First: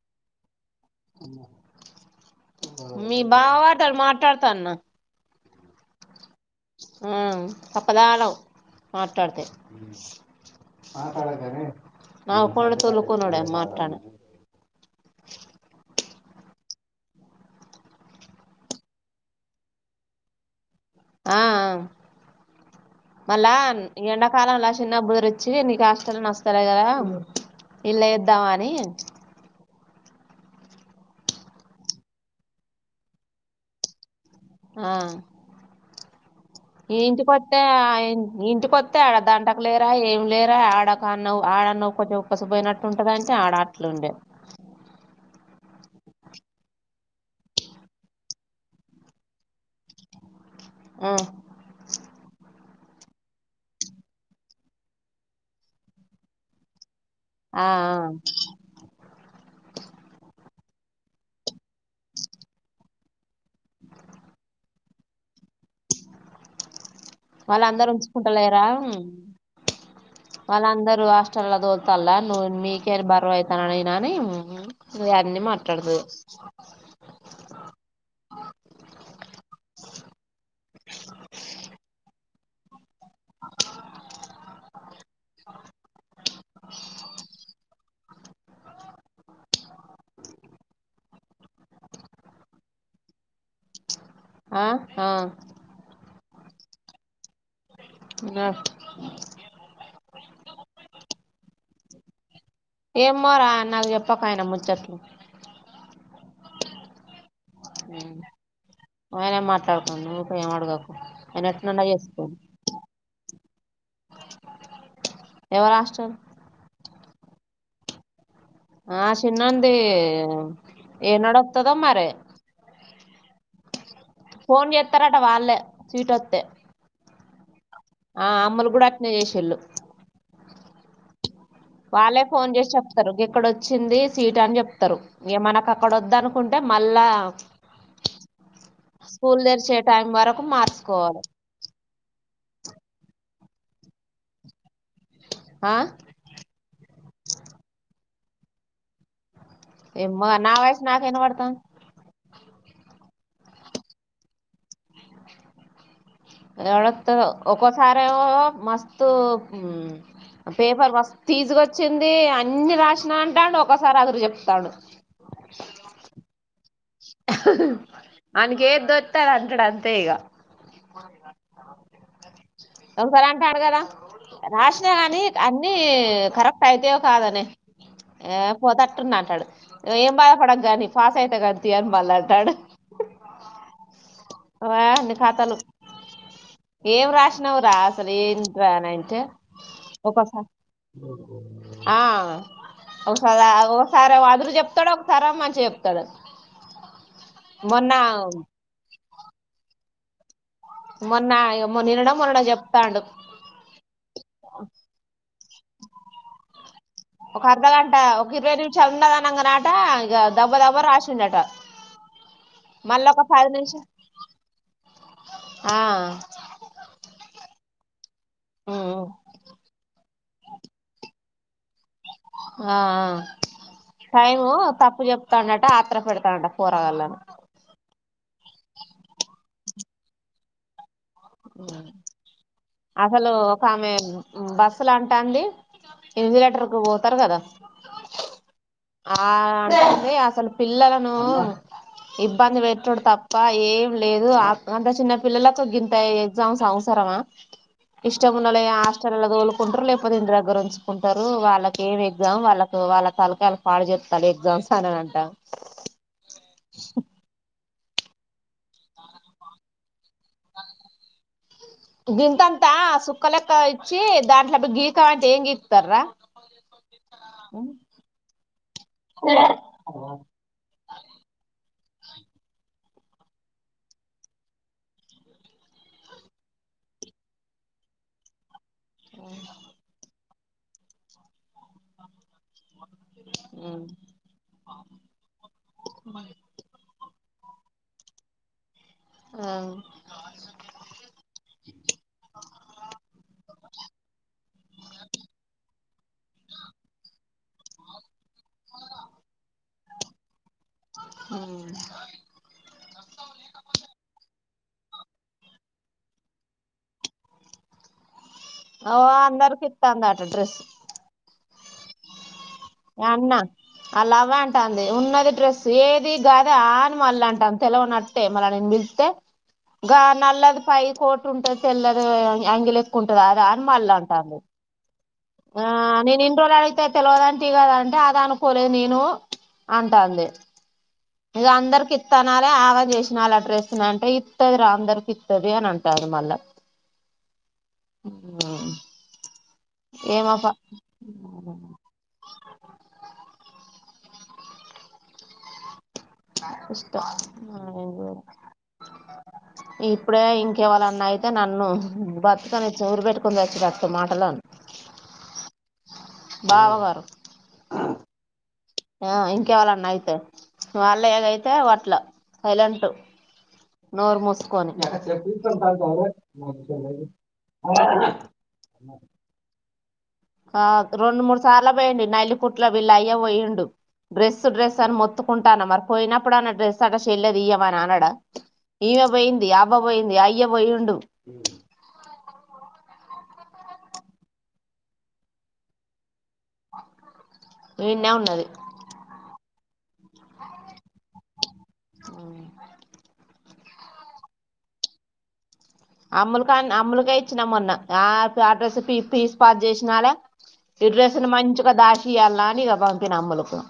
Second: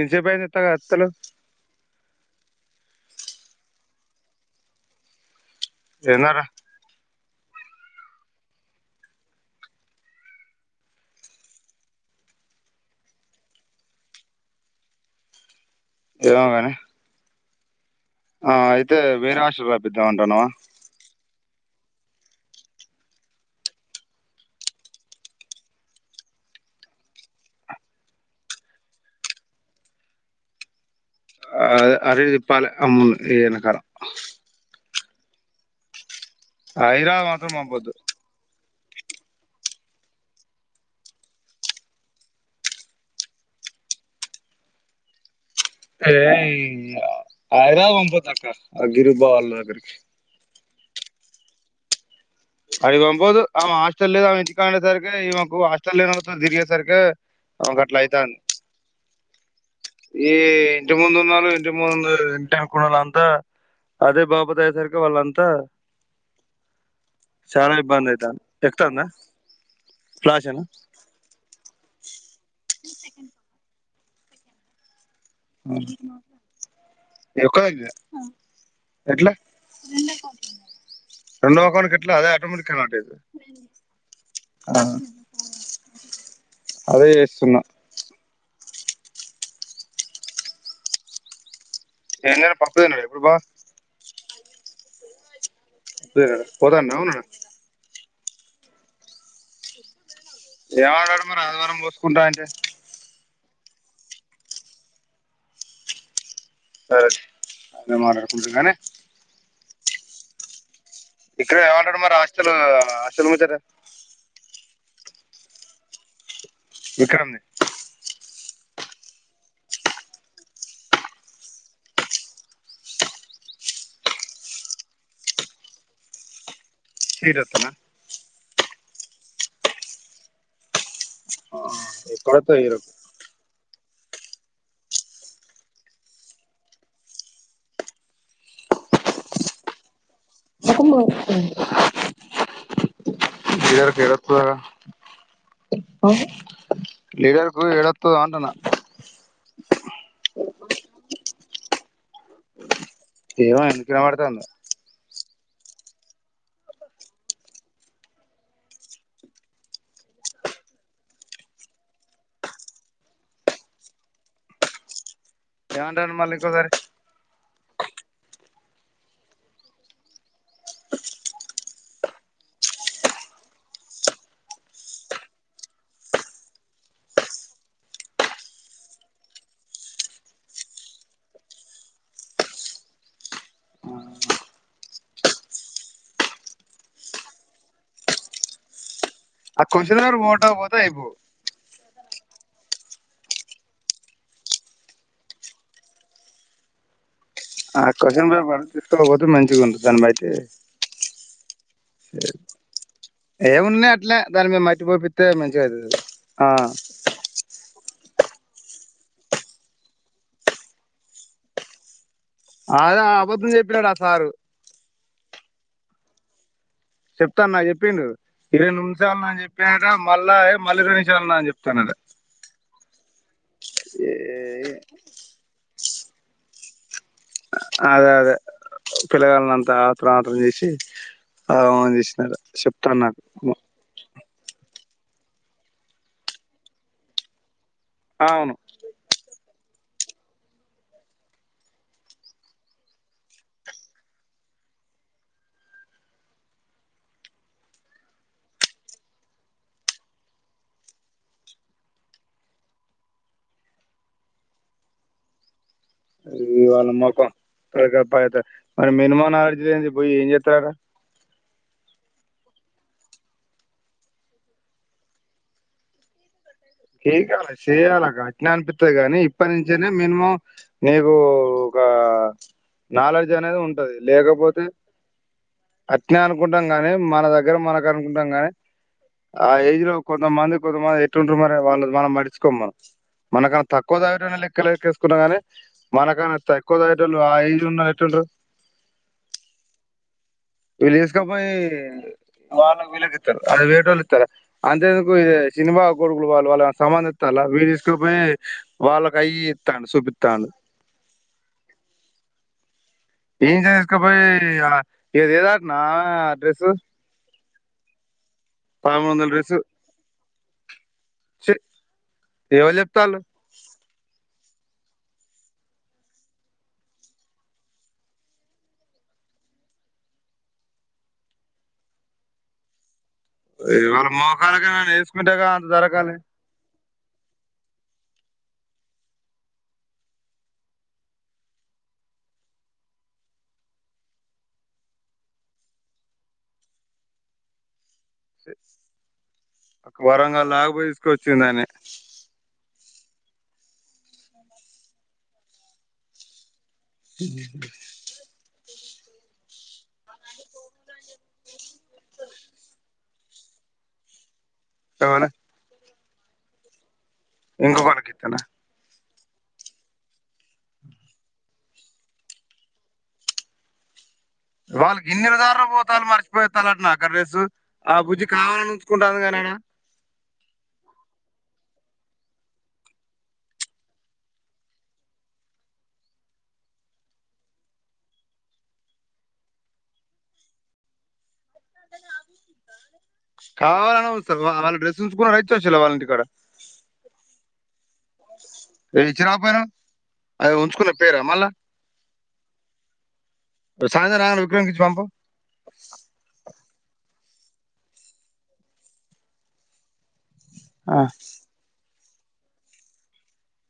ఎంత సేపూ అయింది వస్త లేవు మీ బావాటల్ మాట్లాడతాన్న తిన్నారా ఉమ్ తప్పదాళవ్ మాట్లాడ్తే ఆ తొల్లు తోలుకునొడే మాట్లడ ఏవగనే ఆ అయితే వేరే ఆట్స్లక్కి పప్పిద్దాం అంటానావా ఆఆ మళ్ళా ఎండాకాలంలా చిన్న బదురిచ్చి నీకు హాస్టల్ నచ్చలేదు కదా ఇల్లేయ్ఇద్దాం అని ఆ అది విప్పలె మ్మనునకాలం ఆ ఈ ఇంటి హైదరాబాద్ మాత్రం కొత్తె పంపొద్దు ఆయ్ ఈ ఇంటికొత్ ఆడ దంటక లేరా ఏం లేరా ఆడకు అన్న్వ్ ఆడన్నవ్ కొన్చవ్ ఒక్కసిపోయినట్టు ఉంటందంటే ఆడట్లున్ అంటె అ [inaudible] ఏ ఐ ఐరాదరాబాద్ అగిరిబాళ్లగిరి ఆ అడిగి వంబోదు ఆ హాస్టెల్ ఇంటి కండే సార్కి ఇవకు హాస్టెల్ దిరిగే సార్కిే ఆ అ అట్లా అయితాంది ఈ ఇంటి ముందు ఉన్నోలు ఇంటి ముందు ఇంటి అనుకుండాల అంతా అదే బాబతి అయ్యేసరికి వాళ్ళంతా చాలా వాళ్ళందరు ఇబ్బంది అయితాంది ఉంచుకుంటలేరా ఎక్కుతాందా ఫ్లాష్ ఏనా వాళ్ళందరూ హాస్టల్ దోల్ తల నీకే నేను బరుయితాన నేను అని మాట్డదు ఎక్క ఎట్లా రెవకా కట్లా అదే ఆటోమటిక్దు ఆ అదే చేస్తున్నా ఏం తిన్నాడు పప్పు తిన్నాడా ఇప్పుడు బావ ఆ ఆ పప్పు తిన్నాడ పొత్తాడా ఉన్నాడా నాట్ ఏం అన్నాడు మరి ఆదివారం పోసుకుంటా అంటే ఏమోరా నాకు చెప్పక ఆయన ముచ్చట్లు సరే అదే మాకుంటనే కానీ నన్ను ఊకే ఏం అడగకు ఆయన ఇక్కడ ఎట్లనన్న ఏమంటడు మరి చేసుకోని హాస్టల్ హాస్టల్ ముచ్చట ఎవరు హాస్టల్ విక్రమ్ ది ఆ చిన్నోది ఏనాడతదో మరి ఫోన్ చేస్తారట వాళ్ళే సీట్ అస్తే సీట్ అతేనా ఆ అమ్ములు కూడా అట్నే చేసిళ్ళు వాళ్ళే ఫోన్ ఎక్కడొస్తా చేసి హీరో చెప్తారు ఎక్కడొచ్చి వచ్చింది సీట అని చెప్తారు ఇ మనకు అక్కడ వద్ద అనుకుంటే మళ్ళా స్కూల్ తెరిసే టైమ్ [unintelligible] కి ఎడా అత్తది ఆ ఆడ లీడర్కు ఎడతదో అంటానా ఏమో నా వాయిస్ నాకే వినపడతంది ఏమో ఎందుకిినవడుతాందో ఎడ త్తడో ఒకసారేమో మస్తు పేపర్ మస్తు ఈజీగొచ్చింది అన్ని రాసిన అంటాడు ఒకసారి అదురు చెప్తాడు ఏమంటండు మళ్ళ ఇంకోసారి ఆనికి ఏదోత్తే అది అంటాడు అంతే ఇగ ఒకసారి అంటాడు కదా రాసినా కనీ అన్ని కరెక్ట్ అయితయో కాదో నే ఏ పోతట్టున్నా అంటాడు ఏం బాధపడకు గాని పాస్ అయిత గానీ పల్లాంటడున్నిఖాతలు ఏం రాసినావ్ రా అసలు ఏంది రా అంతే ఆ క్వశ్చన్ ఒక పేపర్ స పోటా పోతే అయిపో ఆ ఒకసారి ఒకసారి అదురు చెప్తాడు ఒకసారి మంచిగా చెప్తాడు ఆ మొన్న క్వశన్ పేపర్ తీసుకలపోతే మంచిగుండు దాన్లైతే మొన్న ఇగ మొ నిన్ననో మొన్ననో చెప్తండు ఏమున్నాయి అట్లే దాని మీద మట్టిపోపిత్తే మంచిగయితది అది ఆ ఒక అర్ద గా ట ఒక ఇరవై నిమిషాలున్న దనంగా అట ఇగ దబ్బ దబ్బ రాసిండట అదే మళ్ళ ఒక పది అబద్ధం నిమిషం చెప్పినట ఆ సారు ఆ చెప్తా అని నాకు చెప్పిండు ఇరవై ఉమ్ నిమిషాలు ఉన్నది అని చెప్పిండట మళ్ళ ఏ మళ్ళ ఇరవై నిమిషాలు ఉన్నది అని చే త్తనడ ఆ టైము ఏ- తప్పు చెప్తాండట ఆత్ర పెడతండా పొరగాళ్లను అదే అదే పిలగాళ్ళను అంత ఆత్రం ఆత్రంచేసి ఆగమాగం చేసిండట చెప్తండు నాకు అసలాంటంది ఇన్విజ్ లెటర్ కు పోతారు కదా ఆ అవును ఆమే అంటది అసలు పిల్లలను ఇబ్బంది పెట్టుడు తప్ప ఏం లేదు అంత చిన్న పిల్లలకు గింత ఎగ్జామ్స్ అవసర తారవా ఇష్టం ఉన్నోలాయే హాస్టలల్ల తోలుకుంటారు లేకపోతే ఇంటి దగ్గర ఉంచుకుంటారు వాళ్ళకి ఏం ఎగ్జామ్ వాళ్ళకు వాళ్ళ తలకాయలు పాడు చెత్తలు ఎగ్జామ్స్ అని అంట ఇది వాళ మొఖం ఫ్రెషప్ అయితే మరి మినిమన్ నాలేజ్ లేంది పోయి ఏం చెతారట అంతా సుక్క లెక్క ఇచ్చి దాంట్ల గీక మాంటే ఏం గీకుతారు రా గికలే చేయాలక అట్నే అనిపిత్తది గాని ఇప్పటి నుంచేనే మినిమం నీకు ఒక నాలెడ్జ్ అనేది ఉంటది లేకపోతే అట్నే అనుకుంటాం గాని మన దగ్గర మనకు అనుకుంటాం గాని ఆ ఏజ్ లో కొంతమంది కొంతమంది ఎట్టుంటు మరి వాళ్ళది మనం పట్టించుకోం మనం మనకన్నా తక్కువ చదివేటోని లెక్కలేక్కేసుకున్నా గాని మనకన తక్కువ చదివేటోలు హై లున్నేళ్లు ఎట్లుంట్రు ఆ విల్ తీసుకపోయి వాళ్ళకు వీళ్ళకు ఇత్తరు అంతెందుకు ఇడే శీను బావ కోడు వాళ్ళు వాళ్ళు ఏమన సామాను తెత్తల్ల విడు తీసుకపోయే వాళ్ళకి అయి ఇయి ఇతండు సుపితండు ఉ ఇంచే తీసుకుపోయి ఇగ ఇగ తేదటన డ్రెస్ ఓ పదమూడు వందల అందరి కితందట డ్రెస్సు చె నేఅన్న ఆలవ్వ అంటంది ఉన్నది డ్రెస్ ఏది గద అని మళ్ళ అంటంది తెలవనట్టే మళ్ళ నేను పిలుత్తే గ నల్లది పై కోట్ ఉంటది తెల్లది అంగిలే కుంటది అద అని మళ్ళ ఇవాళ అంటాంది మోకాలకి [unintelligible] అతే తెలివదంటి కదంటే అది అనుకోలేదు నేను అంటాంది ఇది అందరికి ఇత్తనాలే ఆవా చేసినళ్ అడ్రస్తు అంటే ఇత్తది రా అందరికి ఇత్తది అని అంటారు అది మల్ళ స ఏమో వరంగల్ పా దాకా పోయ్ తీసుకొచ్చిందాన్ని అ ఇష్టం ఇప్పుడే ఇంకెవలన్నా అయితే నన్ను బతుకని చూరు పెట్టుకు కుంవచూరత్ మాటలా తవలే బావా గారు ఇంగో పడకెక్కన ఆ ఇంకెవాలన్నా అయితే వాళ్ళయగ అయితే అట్ల సైలెంట్ నోర్మూసు కొని వాళ్ళు గిన్నెల ధర పోతాలు మర్చిపోతాలట నా అక్కడ డ్రెస్సు ఆ బుజ్జి కావాలని ఉంచుకుంటాంది కానీ ఆడ ఆ రెండు మూడు సార్ల పొయిండు నల్లిపుట్ల వీళ్ల అయ్యా పోయిండు డ్రెస్సు డ్రెస్ అని మత్తుకుంటాను మరి పోయినప్పుడు అన్న డ్రెస్ అట చెల్లేదు ఇయ్యమని అనడ ఈమె పోయింది అబా పోయింది అయ్య పోయిండు కావాలని వస్తారు వాళ్ళు డ్రెస్ ఉంచుకుని ఇచ్చ వసలే వాళ్ళంటి ఇక్కడ ఈన్నే ఉన్నది మీరిచ్చి రాకపోయిన్రా అది ఉంచుకున్న పేరా మళ్ళా సాయంత్రమ్ అయినక విక్రమ్ కి ఇచ్చిపంపు అమ్ములుకా అమ్ములుకే ఇచ్చినా మొన్న ఆ అడ్రస్ పీసి పీసి పాతి చేసినాలే ఇ్రసన్ మంచిగా దాక్షిళ ఇ పత నమ్మక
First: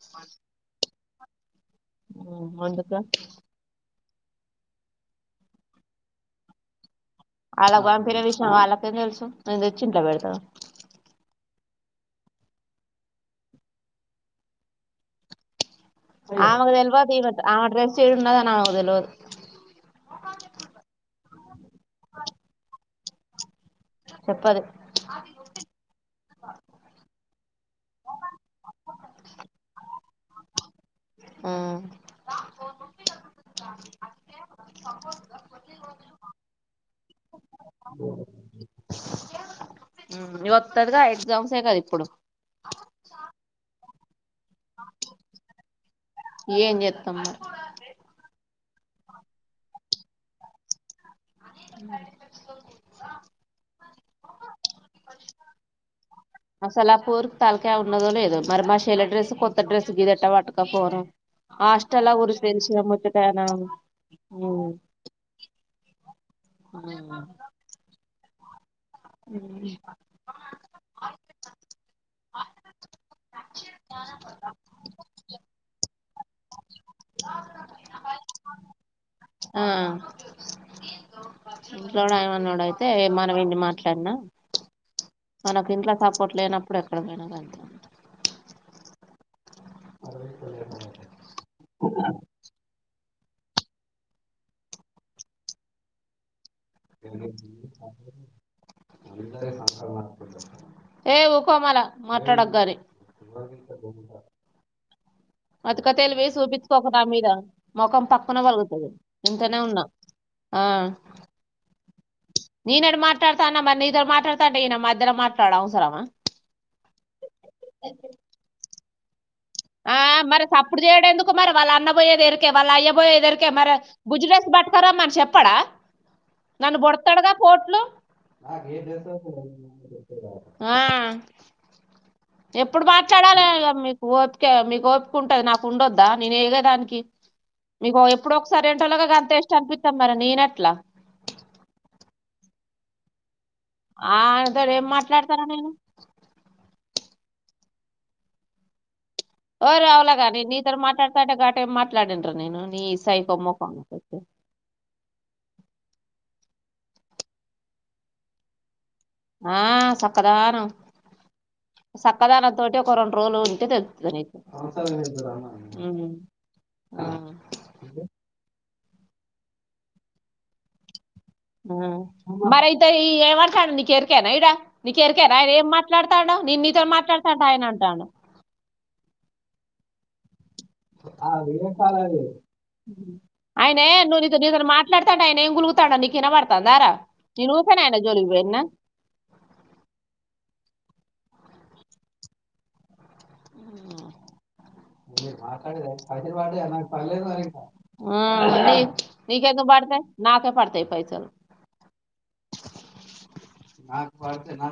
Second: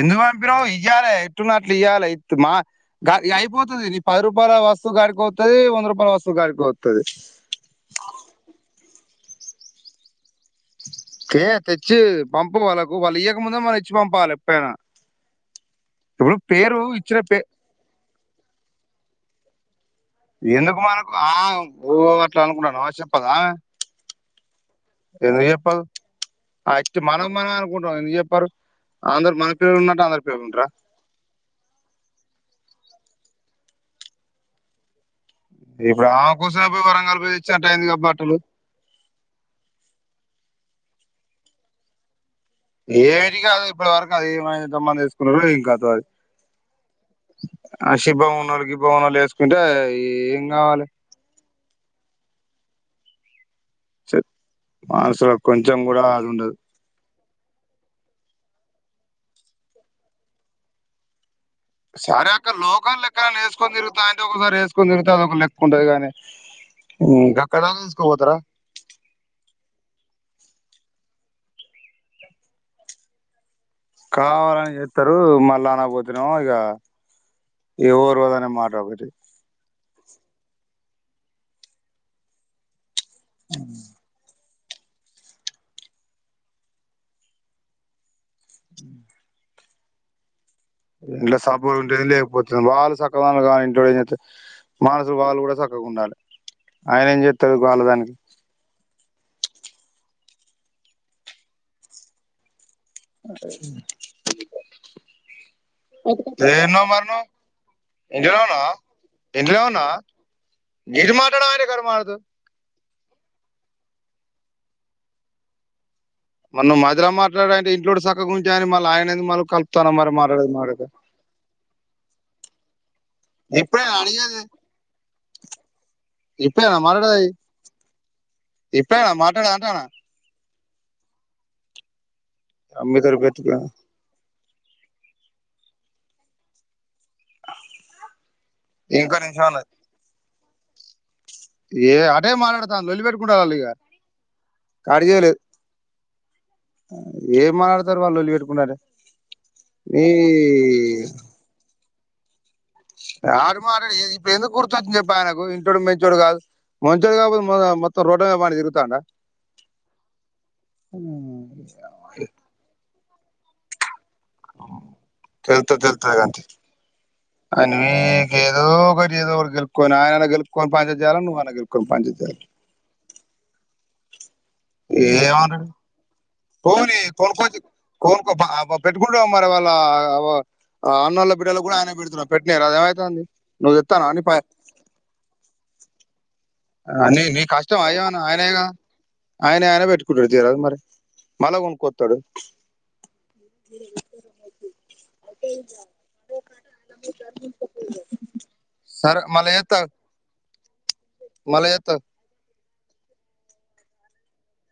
ఎందు పంపిన ఇయ్యాలి ఎట్టు నాట్లు ఇయ్యాలి ఇ మా అందుకు అయిపోతుంది పది రపాయల వస్తు కాడికివుతది వంద రూపాయల వస్తు కా కడికితది వాళ్ళకు పంపిన విషయం వాళ్ళకే తెలుసు నేను తెచ్చి ఇట్లో పెడతాను ఏ తెచ్చి పంపు వాళ్ళకు వాళ్ళు ఇయ్వకముందే మన ఇచ్చి పంపాలి ఎప్పుైనా ఆమెకు తేల్వద్ ఇచ్చిన ఈమె పే ఆమె డ్రెస్ ఈడున్నదని తెలివదు ఎందుకు మనకు ఆ ఊ అట్లా అనుకుంటన్నాను చెప్పదా చెప్పదు ఎందుకు చెప్పావ్ అస్తు మనం మనమ్ చెప్పారు అందరి మన పిల్లలు ఉన్న ట్టు అందరి పిల్లలు ఉంటార ఇప్పుడు ఆమె కోసం పోయి వరంగలి పోయి తెచ్చంట అయింది కాబ బట్టలు వత్తాదిగా ఎగ్జామ్సే కద ఇప్పుడు ఏమిటి కాదు ఇప్పటివరకు అది ఏమ జమా తీసుకున్నారో ఇంకా అది ఏం జెత్తం మరి భవాలే వేసుకుంటే ఏం కావాలి చెప్ మానసులో కొంచెం కూడా ఉండదు మసలాపూర్ తలకయ్ ఉన్నదో లేదొ మరి మా చెల్లి డ్రెస్ కొత్త డ్రెస్ గీదట్ట పట్టకపోను సరే అక్క లోకల్ ఎక్కడన్న వేసుకని తిరుగుతా దాంటే ఒకసారి వేసుకొని తిరుగు అదొక లెక్కకు ఉంటది గాని ఉమ్ గక్కడల్ల ఎస్కోని బొతరా అ కావాలని చెతా రు మళ్ళా కాకపోతేనేమో ఇగ ఎవరు అదే మాట అనవటి ఆ [inaudible] అయితే మనం ఎన్ని మాట్లాడినా మనకి ఇంట్లో సపోర్ట్ లేనప్పుడు అక్కడికిపోయిన అంతే ఇంట్లో సపోర్ట్ ఉంటే ఏంది లేకపోతే ఏంది వాళ్ళు సక్ పక్క కాని ఇంట్లో మానసులు వాళ్ళు కూడా చక్కగా ఉండాలి [inaudible] ఆయన ఏం చేస్తాడు వల్లదానికి ఎ ఉకో మల్లా మాట్లాడకు గానీ అతిక తెలివి ఏడ ఉన్నావ్ చూపించుకోకు నా మరి నువ్వు మీద మొఖం ఏడ పక్కన ఉన్నావ్ రా పలుగుతది ఇంటనే ఇంట్లనే ఉన్నా ఉన్నవ ఆ గీరు మాటాడే కరు మారుదు [inaudible] నెన్ ఏడ మాట్లాడతాన మరి నీతో మాట్లాడుతాంటే ఈయన మధ్యల మాట్లాడటం అవసరమ మరి నువు మధ్యల మాట్లాడడు అంటే ఇంట్లో ఉంటే సక్కగా ఉంటే ఏంది మల్లా ఆయన ఎందుకు మల్లా కలుప ఆ మరి సప్పుడు చేయడు ఎందుకు మరి వాళ్ళ అన్నబయేది ఎరికే వాళ్ళ అయ్యబయేది ఎరికే మరి ఇప్పుడే బుజ్జి అడిగేది డ్రెస్ పట్టకరమని చెపు చెప్పాడా ఇప్పుడేనా నన్ను పోడుతాడు మాట్లాడేది కదా పోట్లు ఇప్పుడేనా మాట్లాడ అంటానా ఆ ఎప్పుడు మీతో మాట్లాడాలే పెట్టుకో మీకు ఓపిక మీకు ఓపిక ఉంటది నాకు ఉండొద్దా నేను ఏగదానికి మీకు ఎప్పుడు ఒకసారి ఏంటోలాగా ఇంకో అంతా నిమిషం ఇష్ట అనిపిస్తా మరి నేనట్లా ఏ అదే మాలాడతాను లోలి పెట్కుంటద అ ఇగ ఆయనతోటి ఏం కాడి చేాల మాట్లాడతాను నేను ఏ మా [inaudible] మాట్లాడతారు వాళ్ళు లొల్లి పెట్టుకుంటుంటే ఓరీ అవలాగ నన్ నీతో మాట్లాడుతాంటే గాటు ఏం మాట్లాడినా రా నేను నీ సైకో ఆడు మొఖం మాట్డు ఇప్పుడు ఎందుకు కూర్చొచ్చింది చెప్పి ఆయనకు ఇంటిఒడు మంచోడు కాదు మంచోడు కాకపోతే మొత్తం రోడ్ల మీద పడి తిరుగుతండ ఆా సక్కదన సక్కదన తట ఒక రెండు రోజులు ఉంటే తెలుస్తది నీకు తెలుస్తది ఉమ్ తెలుస్తది గానీ తీయి ఆ నువ్వు ఏదో నువ్వు ఏదో ఒకటి గెల్లుకోవాలి ఆయన ఏదో ఓటి గెలుకోవాలి మరి ఇతే ఈ ఏమ కాాంది కరకనా ఇడ [inaudible] ఏమ నీతో పోని మాట్లాడతాంటే కొనుకోచ్చు ఆయన అంటాండు కొనుకో పెట్టుకుంట మరి [inaudible] మల్లా లా పెట్టినారు అది ఏమైతుంది నువ్వు ఆయనే చెప్తాను అని నీతిని మాట్లాడతంతే ఆయన గలుగుతాండు నీకు వినపడ్తలే నీ కష్టమా ఏం ఆయన ఆయనే గా ఆయనది ఆయననే పెట్టుకుండు తీరాదు మరి మల్లా కొనుకొస్తాడు అ సరే నీకేందు పడతాయ్ నాకే పడుతాయ్ మల్లా చేస్త అగు నాగ వాళతే నాగ [inaudible]